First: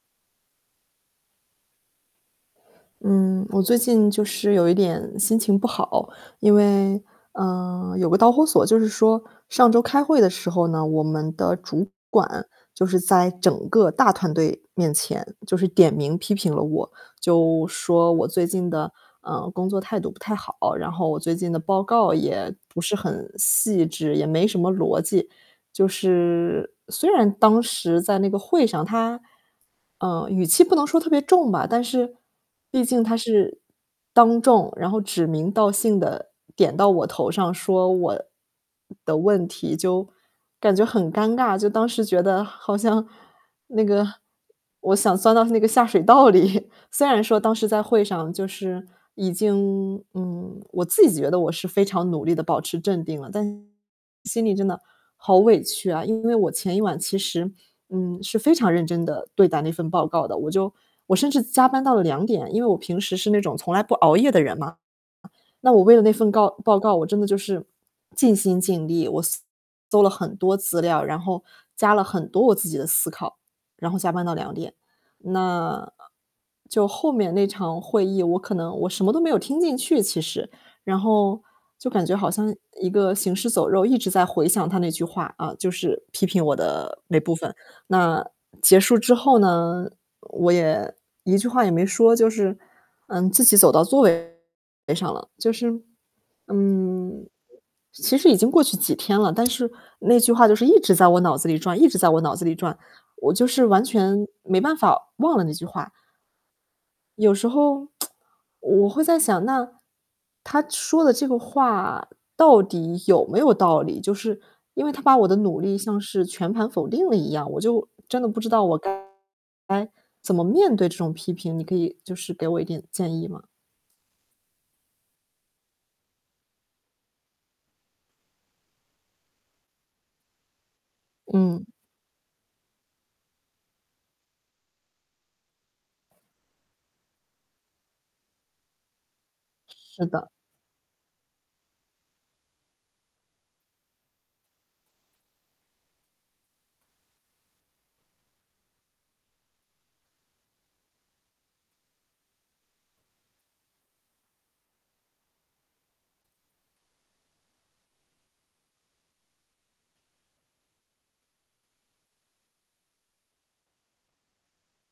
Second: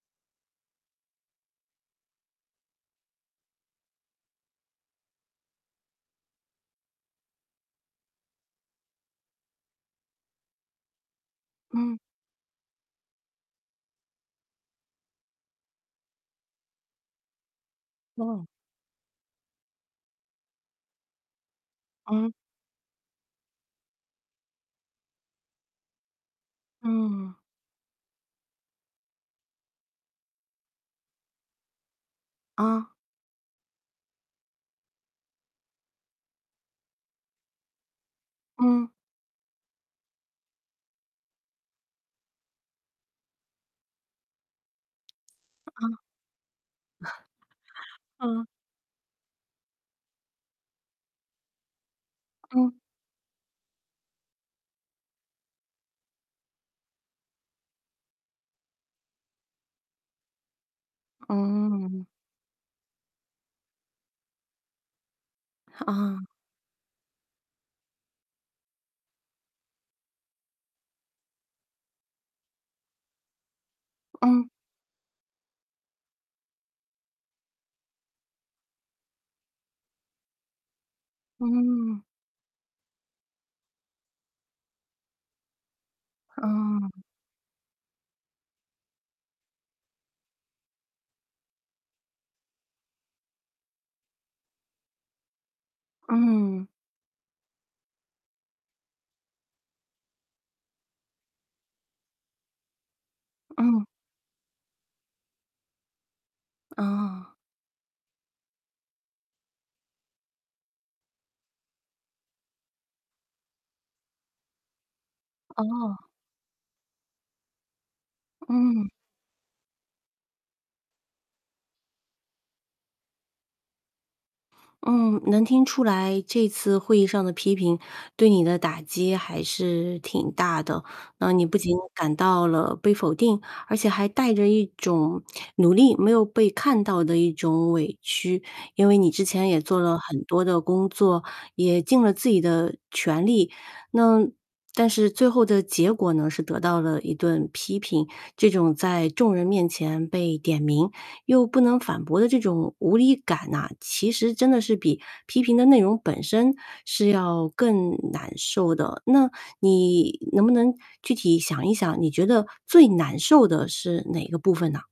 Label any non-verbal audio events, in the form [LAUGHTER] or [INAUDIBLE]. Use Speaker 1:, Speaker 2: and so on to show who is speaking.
Speaker 1: 嗯，我最近就是有一点心情不好，因为，呃，有个导火索，就是说上周开会的时候呢，我们的主
Speaker 2: 嗯。
Speaker 1: 管就是在整个大团队面前，就是点名批评了我，就说我最
Speaker 2: 哦。
Speaker 1: 近的，呃，工作态度不太好，然后我最近的报告
Speaker 2: 嗯。
Speaker 1: 也不是很细致，也没什么逻辑。就是，虽然
Speaker 2: 嗯。
Speaker 1: 当时在那个会上他，呃，语气不能说特别重吧，但是毕
Speaker 2: 啊。
Speaker 1: 竟他是当众，然后指名道姓地点到我头上说我
Speaker 2: 嗯。
Speaker 1: 的问题，就，感觉很尴尬，就当时觉得好像那个我想钻到那个下
Speaker 2: 嗯。
Speaker 1: 水道里，虽然说当时在
Speaker 2: [CHUCKLES]
Speaker 1: 会上就
Speaker 2: 嗯。
Speaker 1: 是已经嗯，我自己觉得我是非常努力地保
Speaker 2: 嗯。
Speaker 1: 持镇定了，但心里真的好委屈啊，因为我前一晚其实，嗯，是非常认真地对待那份报告的，我就我甚至加班到了
Speaker 2: 嗯。
Speaker 1: 2点，因为我平时是那种从来不熬夜的人嘛。那我为了那
Speaker 2: 啊。
Speaker 1: 份告报告，我真的就是尽心尽力，我搜了很多资料，然后加了很多我自己的思考，然后加班到
Speaker 2: 嗯。
Speaker 1: 2点。那就后面那场会议我可能我什么都没有听进去，其实，然后就
Speaker 2: 嗯。
Speaker 1: 感觉好像一个行尸走肉，一直在回想他那句话，啊，就是批评我的
Speaker 2: 嗯。
Speaker 1: 那部分，那结束之后呢，我也一句话也没说，就是，嗯，自己走到座位上了。就是
Speaker 2: 嗯。
Speaker 1: 嗯，其实已经过去几天了，但是那句话就是一直在我脑子里转一直在我脑子里转，我就是
Speaker 2: 嗯。
Speaker 1: 完全没办法忘了那句话。
Speaker 2: 哦。
Speaker 1: 有时候 [TSK] 我会在想，那，他说的这个话到底有没有道理。就是，因为他把我的努力像
Speaker 2: 哦。
Speaker 1: 是全盘否定了一样，我就真的不知道我
Speaker 2: 嗯。
Speaker 1: 该该怎么面对这种批评，你可以就是给我一点建议吗？
Speaker 2: 嗯，能听出来这次会议上的批评，对你的打击还是挺大的。那你不
Speaker 1: 嗯。
Speaker 2: 仅感到了被否定，而且还带着一种努力没有被看到的一种委屈，因为你之前也做了
Speaker 1: 是
Speaker 2: 很
Speaker 1: 的。
Speaker 2: 多的工作，也尽了自己的全力。那但是最后的结果呢，是得到了一顿批评，这种在众人面前被点名又不能反驳的这种无力感呐，其实真的是比批评的内容本身，是要更难受的。那你能不能具体想一想，你觉得最难受的是哪个部分呢？